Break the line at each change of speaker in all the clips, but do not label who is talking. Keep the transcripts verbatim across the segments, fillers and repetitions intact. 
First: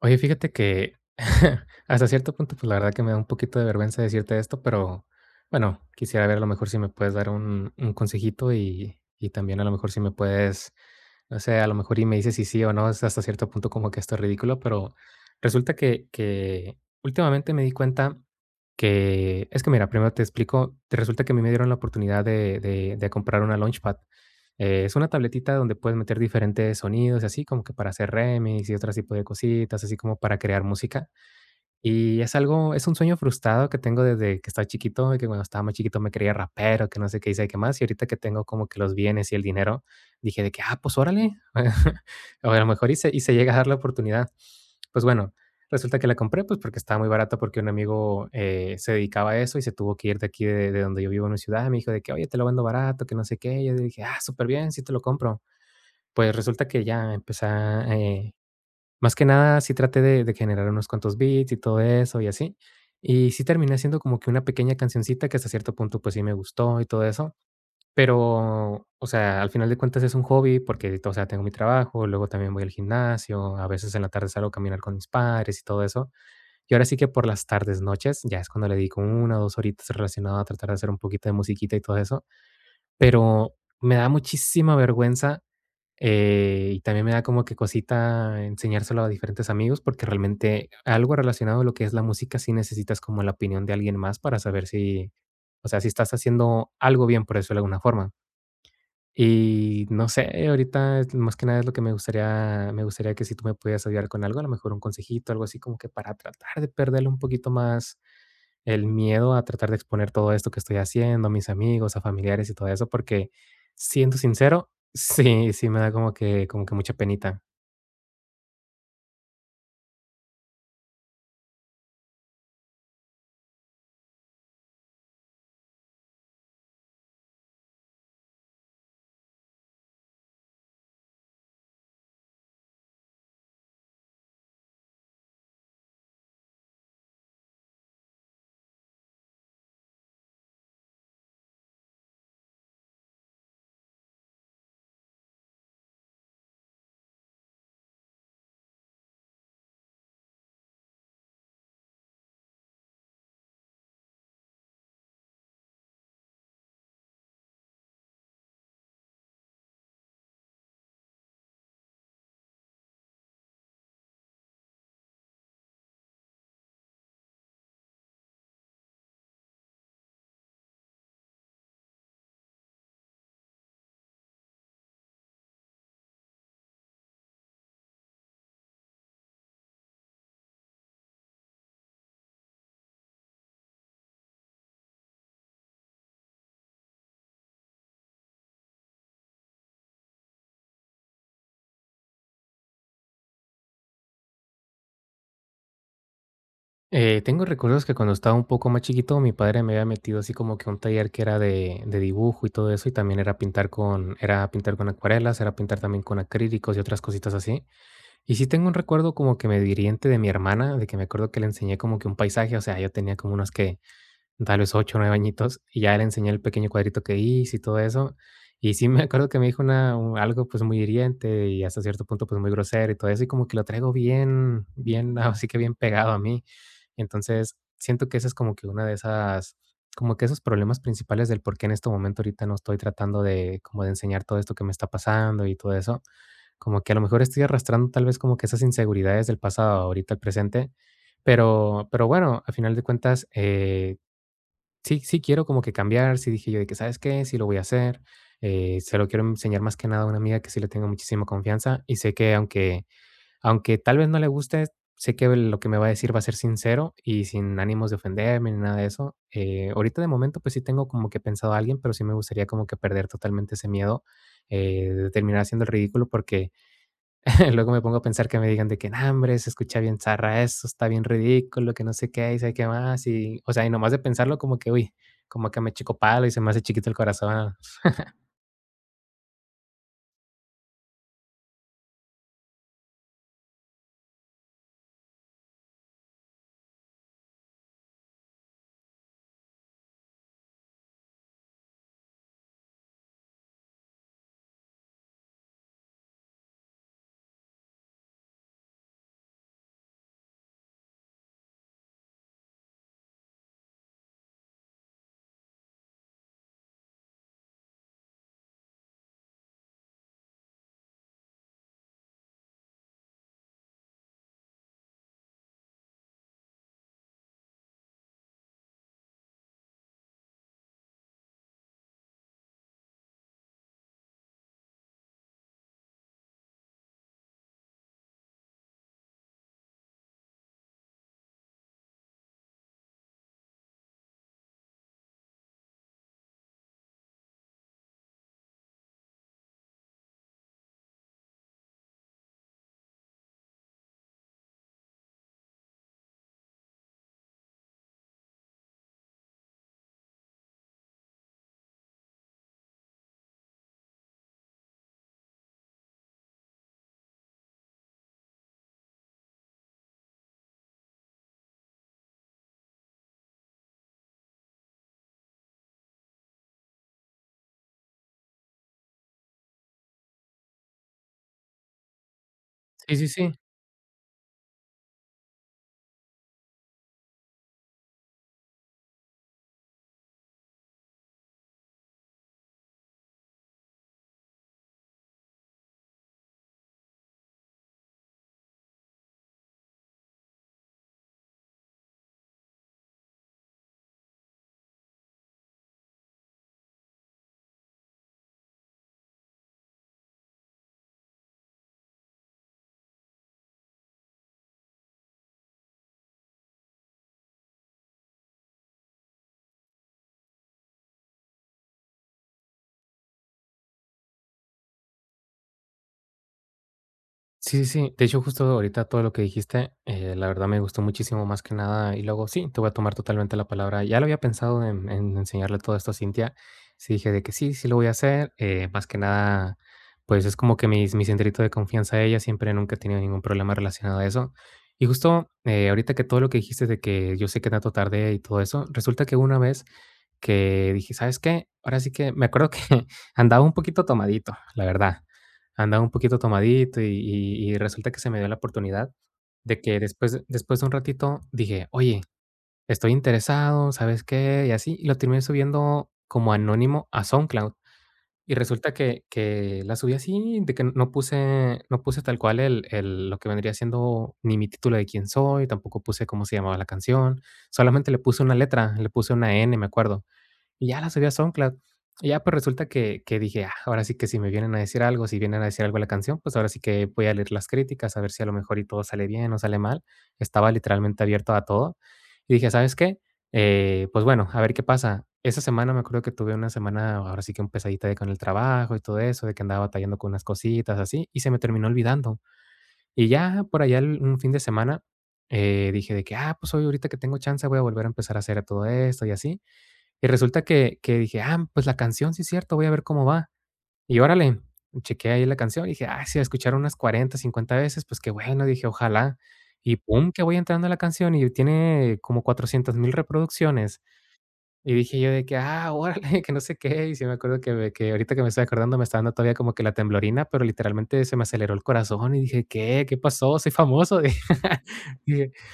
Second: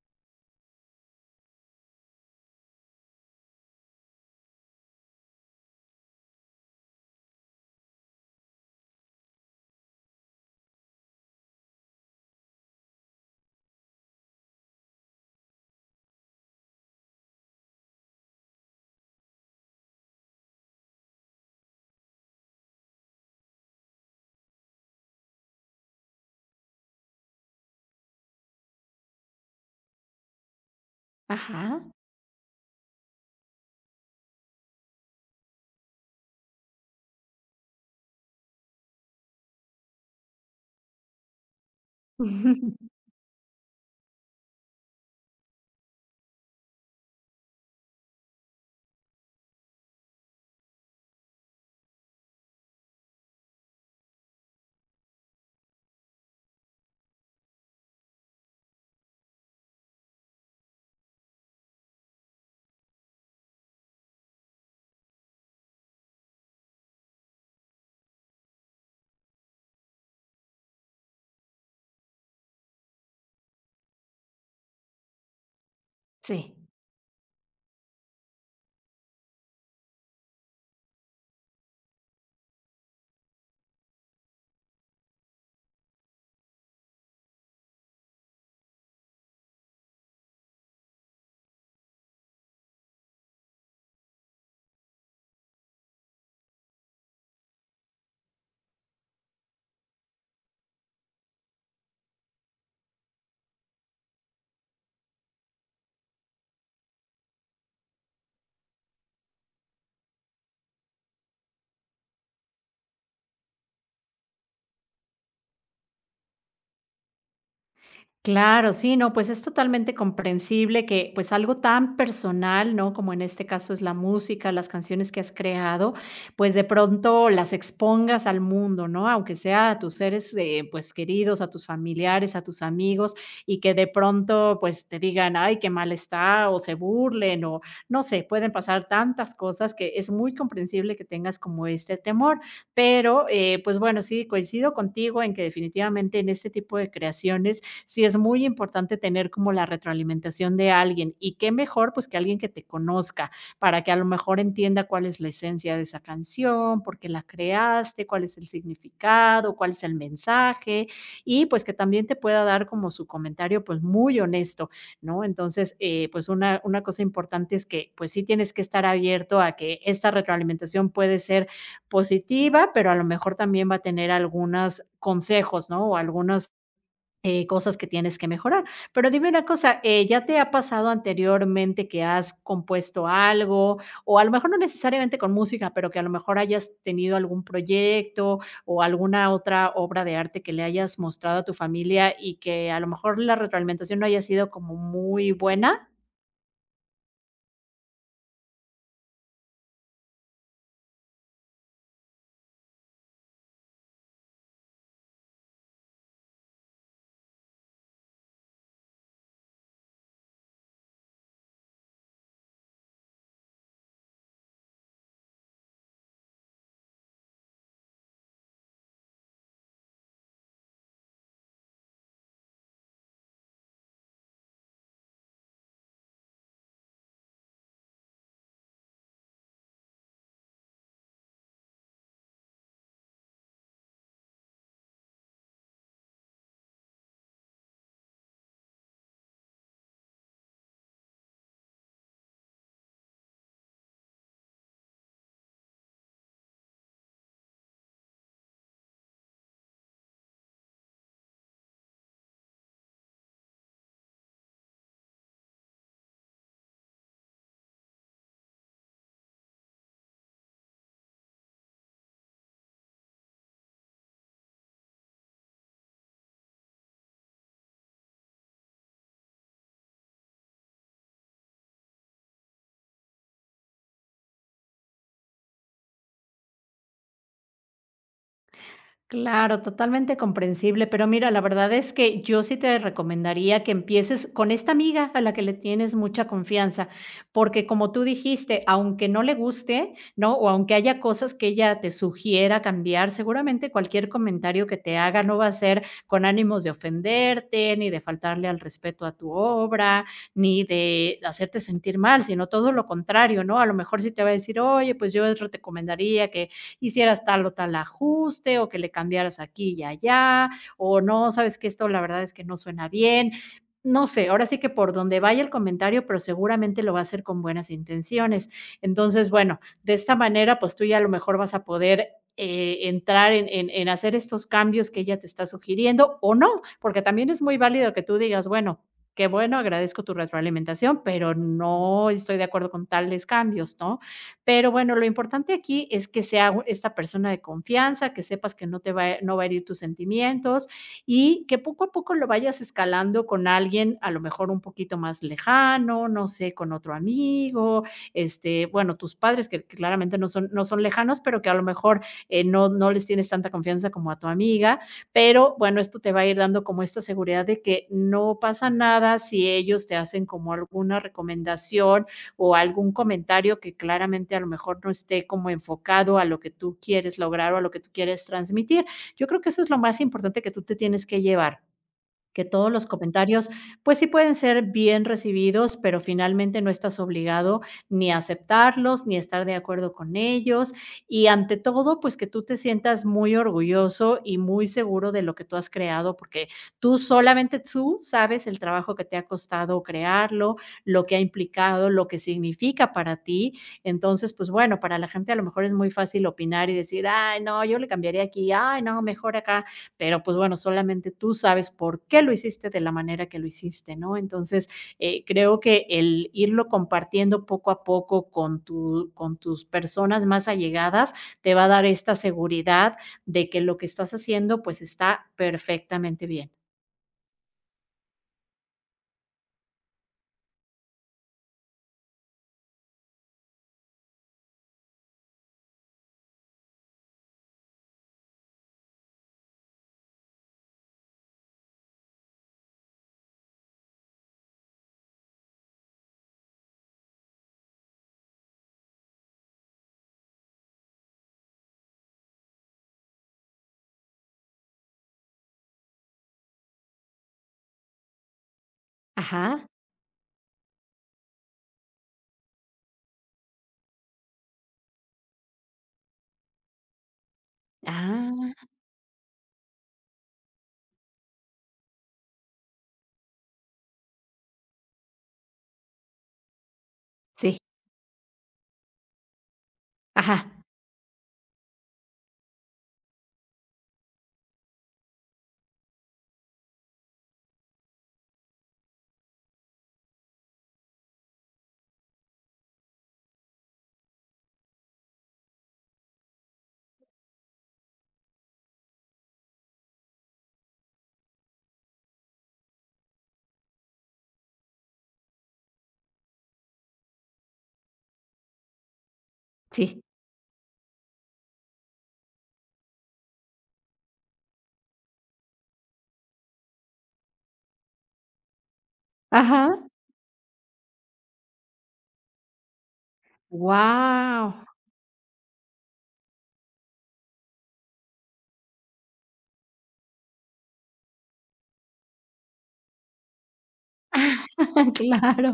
Oye, fíjate que hasta cierto punto, pues la verdad que me da un poquito de vergüenza decirte esto, pero bueno, quisiera ver a lo mejor si me puedes dar un, un consejito y, y también a lo mejor si me puedes, no sé, a lo mejor y me dices si sí o no, es hasta cierto punto como que esto es ridículo, pero resulta que, que últimamente me di cuenta que es que mira, primero te explico, te resulta que a mí me dieron la oportunidad de, de, de comprar una Launchpad. Eh, es una tabletita donde puedes meter diferentes sonidos así, como que para hacer remix y otro tipo de cositas, así como para crear música.
Ajá.
Y es algo, es un sueño frustrado que tengo desde que estaba chiquito, y que cuando estaba más chiquito me creía rapero, que no sé qué hice, qué más. Y ahorita que tengo como que los bienes y el dinero, dije de que, ah, pues órale. O a lo mejor y se, y se llega a dar la oportunidad. Pues bueno, resulta que la compré, pues, porque estaba muy barata, porque un amigo, eh, se dedicaba a eso y se tuvo que ir de aquí de de donde yo vivo en una ciudad. Me dijo de que: "Oye, te lo vendo barato, que no sé qué". Yo dije: "Ah, súper bien, sí te lo compro". Pues resulta que ya empecé a, eh, más que nada, sí traté de de generar unos cuantos beats y todo eso y así. Y sí terminé haciendo como que una pequeña cancioncita que hasta cierto punto, pues, sí me gustó y todo eso. Pero, o sea, al final de cuentas es un hobby porque, o sea, tengo mi trabajo, luego también voy al gimnasio, a veces en la tarde salgo a caminar con mis padres y todo eso.
Sí.
Y ahora sí que por las tardes, noches, ya es cuando le dedico una o dos horitas relacionado a tratar de hacer un poquito de musiquita y todo eso. Pero me da muchísima vergüenza eh, y también me da como que cosita enseñárselo a diferentes amigos porque realmente algo relacionado a lo que es la música sí necesitas como la opinión de alguien más para saber si, o sea, si estás haciendo algo bien por eso de alguna forma. Y no sé, ahorita es más que nada es lo que me gustaría me gustaría que si tú me pudieras ayudar con algo, a lo mejor un consejito, algo así como que para tratar de perderle un poquito más el miedo a tratar de exponer todo esto que estoy haciendo a mis amigos, a familiares y todo eso, porque siendo sincero, sí, sí me da como que como que mucha penita.
Claro, sí, no, pues es totalmente comprensible que pues algo tan personal, ¿no? Como en este caso es la música, las canciones que has creado, pues de pronto las expongas al mundo, ¿no? Aunque sea a tus seres eh, pues queridos, a tus familiares, a tus amigos, y que de pronto pues te digan, ay, qué mal está, o se burlen, o no sé, pueden pasar tantas cosas que es muy comprensible que tengas como este temor, pero eh, pues bueno, sí, coincido contigo en que definitivamente en este tipo de creaciones sí es muy importante tener como la retroalimentación de alguien, y qué mejor pues que alguien que te conozca para que a lo mejor entienda cuál es la esencia de esa canción, por qué la creaste, cuál es el significado, cuál es el mensaje, y pues que también te pueda dar como su comentario pues muy honesto, ¿no? Entonces, eh, pues una, una cosa importante es que pues sí tienes que estar abierto a que esta retroalimentación puede ser positiva, pero a lo mejor también va a tener algunas consejos, ¿no? O algunos eh, cosas que tienes que mejorar. Pero dime una cosa, eh, ¿ya te ha pasado anteriormente que has compuesto algo, o a lo mejor no necesariamente con música, pero que a lo mejor hayas tenido algún proyecto o alguna otra obra de arte que le hayas mostrado a tu familia y que a lo mejor la retroalimentación no haya sido como muy buena?
Eh, tengo recuerdos que cuando estaba un poco más chiquito, mi padre me había metido así como que un taller que era de de dibujo y todo eso, y también era pintar con era pintar con acuarelas, era pintar también con acrílicos y otras cositas así. Y sí tengo un recuerdo como que medio hiriente de mi hermana, de que me acuerdo que le enseñé como que un paisaje, o sea, yo tenía como unos que tal vez ocho o nueve añitos, y ya le enseñé el pequeño cuadrito que hice y todo eso. Y sí me acuerdo que me dijo una, un- algo pues muy hiriente y hasta cierto punto pues muy grosero y todo eso, y como que lo traigo bien, bien, así que bien pegado a mí. Entonces, siento que esa es como que una de esas, como que esos problemas principales del por qué en este momento ahorita no estoy tratando de como de enseñar todo esto que me está pasando y todo eso como que a lo mejor estoy arrastrando tal vez como que esas inseguridades del pasado ahorita al presente, pero pero bueno, a final de cuentas, eh, sí sí quiero como que cambiar, sí dije yo de que, ¿sabes qué? Sí lo voy a hacer, eh, se lo quiero enseñar más que nada a una amiga que sí le tengo muchísima confianza y sé que aunque aunque tal vez no le guste, sé que lo que me va a decir va a ser sincero y sin ánimos de ofenderme ni nada de eso. Eh, ahorita de momento, pues sí tengo como que pensado a alguien, pero sí me gustaría como que perder totalmente ese miedo, eh, de terminar haciendo el ridículo porque luego me pongo a pensar que me digan de que: "No, hombre, se escucha bien zarra eso, está bien ridículo, que no sé qué, y sé qué más", y, o sea, y nomás de pensarlo como que, uy, como que me chico palo y se me hace chiquito el corazón.
Claro, totalmente comprensible, pero mira, la verdad es que yo sí te recomendaría que empieces con esta amiga a la que le tienes mucha confianza, porque como tú dijiste, aunque no le guste, ¿no? O aunque haya cosas que ella te sugiera cambiar, seguramente cualquier comentario que te haga no va a ser con ánimos de ofenderte, ni de faltarle al respeto a tu obra, ni de hacerte sentir mal, sino todo lo contrario, ¿no? A lo mejor sí te va a decir, oye, pues yo te recomendaría que hicieras tal o tal ajuste, o que le cambiaras aquí y allá, o no, sabes que esto la verdad es que no suena bien. No sé, ahora sí que por donde vaya el comentario, pero seguramente lo va a hacer con buenas intenciones. Entonces, bueno, de esta manera, pues tú ya a lo mejor vas a poder eh, entrar en, en- en hacer estos cambios que ella te está sugiriendo o no, porque también es muy válido que tú digas, bueno, qué bueno, agradezco tu retroalimentación, pero no estoy de acuerdo con tales cambios, ¿no? Pero bueno, lo importante aquí es que sea u esta persona de confianza, que sepas que no te va a no va a herir tus sentimientos, y que poco a poco lo vayas escalando con alguien, a lo mejor un poquito más lejano, no sé, con otro amigo, este, bueno, tus padres que claramente no son no son lejanos, pero que a lo mejor, eh, no no les tienes tanta confianza como a tu amiga, pero bueno, esto te va a ir dando como esta seguridad de que no pasa nada si ellos te hacen como alguna recomendación o algún comentario que claramente a lo mejor no esté como enfocado a lo que tú quieres lograr o a lo que tú quieres transmitir. Yo creo que eso es lo más importante que tú te tienes que llevar, que todos los
Sí, sí, sí.
comentarios, pues sí pueden ser bien recibidos, pero finalmente no estás obligado ni a aceptarlos, ni a estar de acuerdo con ellos. Y ante todo, pues que tú te sientas muy orgulloso y muy seguro de lo que tú has creado, porque tú, solamente tú sabes el trabajo que te ha costado crearlo, lo que ha implicado, lo que significa para ti. Entonces, pues bueno, para la gente a lo mejor es muy fácil opinar y decir, ay, no, yo le cambiaría aquí, ay, no, mejor acá, pero pues bueno, solamente tú sabes por qué lo hiciste de la manera que lo hiciste, ¿no? Entonces, eh, creo que el irlo compartiendo poco a poco con, tu, con tus personas más allegadas te va a dar esta seguridad de que lo que estás haciendo pues está perfectamente bien.
Sí, sí, sí. De hecho, justo ahorita todo lo que dijiste, eh, la verdad me gustó muchísimo más que nada. Y luego sí, te voy a tomar totalmente la palabra. Ya lo había pensado en, en enseñarle todo esto a Cintia. Sí, dije de que sí, sí lo voy a hacer. Eh, más que nada, pues es como que mi, mi centrito de confianza a ella. Siempre nunca he tenido ningún problema relacionado a eso. Y justo eh, ahorita que todo lo que dijiste de que yo sé que tanto tardé y todo eso, resulta que una vez que dije: "¿Sabes qué?". Ahora sí que me acuerdo que andaba un poquito tomadito, la verdad. Andaba un poquito tomadito y y y resulta que se me dio la oportunidad de
Ajá.
que después después de un ratito dije: "Oye, estoy interesado, ¿sabes qué?". Y así, y lo terminé subiendo como anónimo a SoundCloud. Y
Ah,
resulta que que la subí así, de que no puse no puse tal cual el el lo que vendría siendo ni mi título de quién soy, tampoco puse cómo se llamaba la canción,
sí.
solamente le puse una letra, le puse una N, me acuerdo.
Ajá.
Y ya la subí a SoundCloud. Y ya, pues, resulta que que dije: "Ah, ahora sí que si me vienen a decir algo, si vienen a decir algo de la canción, pues, ahora sí que voy a leer las críticas, a ver si a lo mejor y todo sale bien o sale mal". Estaba literalmente abierto a todo. Y dije: "¿Sabes qué? Eh, pues, bueno, a ver qué pasa". Esa semana me acuerdo que tuve una semana, ahora sí que un pesadita de con el trabajo y todo eso, de que andaba batallando con unas cositas así, y se me terminó olvidando. Y ya por allá el un fin de semana, eh, dije de que: "Ah, pues, hoy ahorita que tengo chance voy a volver a empezar a hacer todo esto y así".
Sí.
Y resulta que que dije: "Ah, pues la canción, sí es cierto, voy a ver cómo va". Y órale, chequeé ahí la canción y dije: "Ah, sí la escucharon unas cuarenta cincuenta veces, pues qué bueno", dije: "Ojalá". Y
Ajá.
pum, que voy entrando a la canción y tiene como cuatrocientas mil reproducciones.
Wow.
Y dije yo de que: "Ah, órale", que no sé qué. Y sí me acuerdo que me que ahorita que me estoy acordando me está dando todavía como que la temblorina, pero literalmente se me aceleró el corazón y dije: "¿Qué? ¿Qué pasó? Soy famoso". Dije
Claro.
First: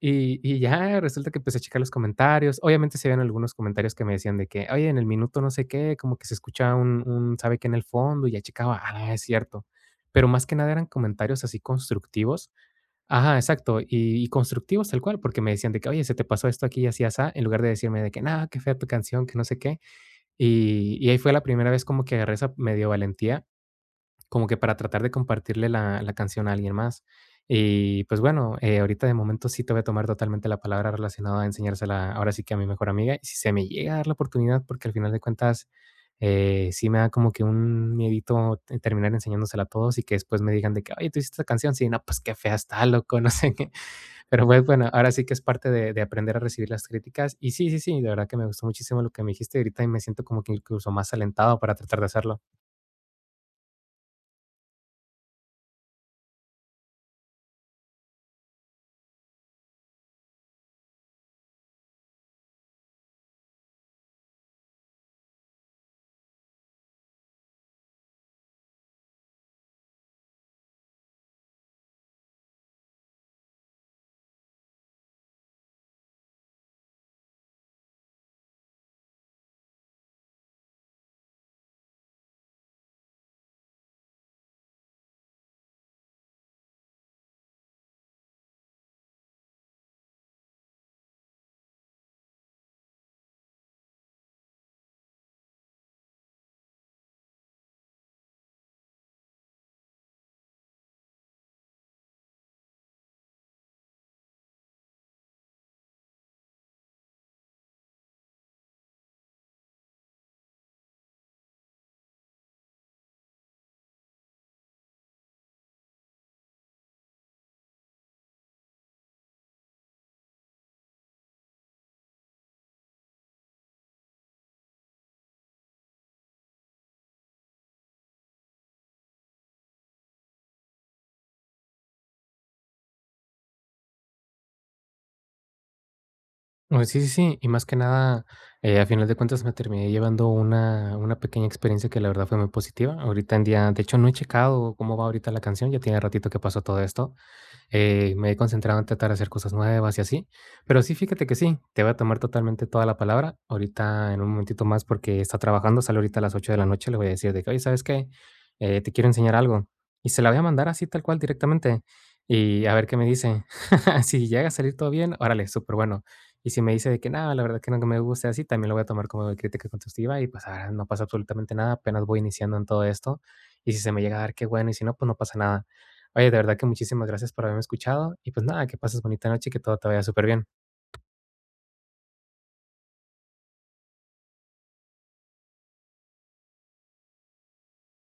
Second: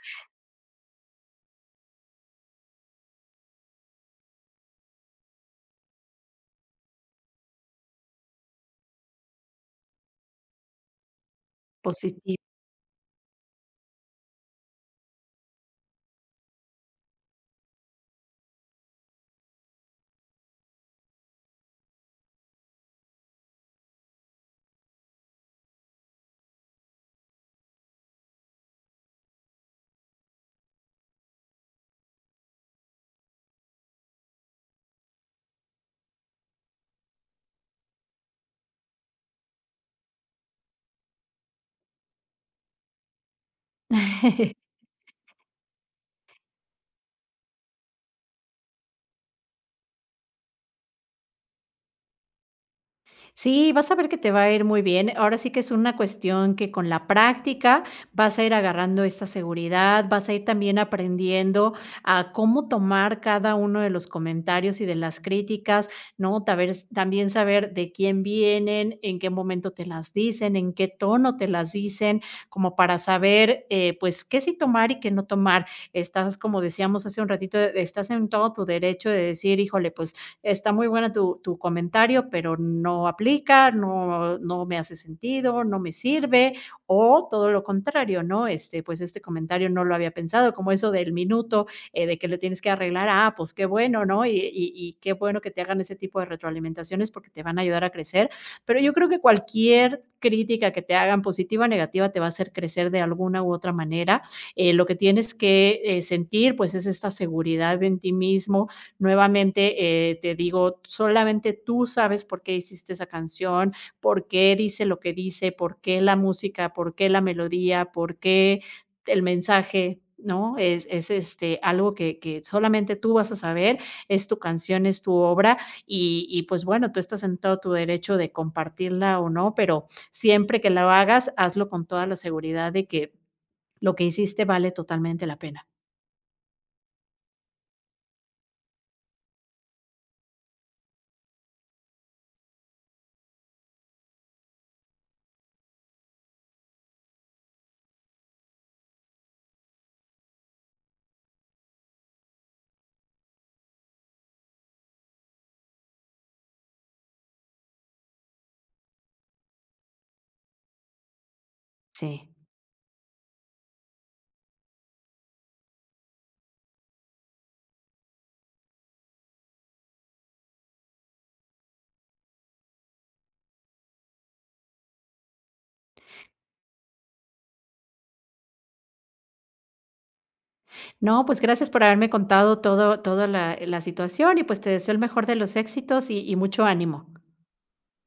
y y ya resulta que empecé a checar los comentarios. Obviamente, se habían algunos comentarios que me decían de que: "Oye, en el minuto no sé qué, como que se escucha un un sabe qué en el fondo", y ya checaba, ah, es cierto. Pero más que nada eran comentarios así
Positivo.
constructivos. Ajá, exacto, y y constructivos tal cual, porque me decían de que: "Oye, se te pasó esto aquí y así, asá", en lugar de decirme de que: nada qué fea tu canción, que no sé qué". Y y ahí fue la primera vez como que agarré esa medio valentía como que para tratar de compartirle la la canción a alguien más. Y, pues, bueno, eh, ahorita de momento sí te voy a tomar totalmente la palabra relacionado a enseñársela ahora sí que a mi mejor amiga, y si se me llega a dar la oportunidad, porque al final de cuentas, eh, sí me da como que un miedito te terminar enseñándosela a todos y que después me digan de que: "Oye, ¿tú hiciste esta canción?". Sí, no, pues, qué fea está, loco, no sé qué. Pero, pues, bueno, ahora sí que es parte de de aprender a recibir las críticas. Y sí, sí, sí, de verdad que me gustó muchísimo lo que me dijiste ahorita y me siento como que incluso más alentado para tratar de hacerlo.
Sí, vas a ver que te va a ir muy bien. Ahora sí que es una cuestión que con la práctica vas a ir agarrando esta seguridad, vas a ir también aprendiendo a cómo tomar cada uno de los comentarios y de las críticas, ¿no? Taber- también saber de quién vienen, en qué momento te las dicen, en qué tono te las dicen, como para saber, eh, pues, qué sí tomar y qué no tomar. Estás, como decíamos hace un ratito, estás en todo tu derecho de decir, híjole, pues está muy buena tu, tu comentario, pero no aplica, no, no me hace sentido, no me sirve, o todo lo contrario, ¿no? Este, pues este comentario no lo había pensado, como eso del minuto, eh, de que le tienes que arreglar, ah, pues qué bueno, ¿no? Y, y, y qué bueno que te hagan ese tipo de retroalimentaciones porque te van a ayudar a crecer, pero yo creo que cualquier crítica que te hagan, positiva o negativa, te va a hacer crecer de alguna u otra manera. Eh, lo que tienes que eh, sentir, pues, es esta seguridad en ti mismo. Nuevamente, eh, te digo, solamente tú sabes por qué hiciste esa canción, por qué dice lo que dice, por qué la música, por qué la melodía, por qué el mensaje, ¿no? Es, es, este, algo que, que solamente tú vas a saber, es tu canción, es tu obra, y, y pues bueno, tú estás en todo tu derecho de compartirla o no, pero siempre que la hagas, hazlo con toda la seguridad de que lo que hiciste vale totalmente la pena.
No, sí, sí, sí, y más que nada, eh, a final de cuentas me terminé llevando una, una pequeña experiencia que la verdad fue muy positiva. Ahorita en día, de hecho, no he checado cómo va ahorita la canción, ya tiene ratito que pasó todo esto, eh, me he concentrado en tratar de hacer cosas nuevas y así. Pero sí, fíjate que sí, te voy a tomar totalmente toda la palabra ahorita en un momentito más porque está trabajando, sale ahorita a las ocho de la noche, le voy a decir de que, oye, ¿sabes qué? Eh, te quiero enseñar algo. Y se la voy a mandar así tal cual directamente
Sí.
y a ver qué me dice. Si llega a salir todo bien, órale, súper bueno. Y si me dice de que nada, la verdad que no que me guste así, también lo voy a tomar como de crítica constructiva y pues ahora no pasa absolutamente nada, apenas voy iniciando en todo esto. Y si se me llega a dar, qué bueno, y si no, pues no pasa nada. Oye, de verdad que muchísimas gracias por haberme escuchado y pues nada, que pases bonita noche y que todo te vaya súper bien.
No, pues gracias por haberme contado todo toda la la situación, y, pues, te deseo el mejor de los éxitos y y mucho ánimo.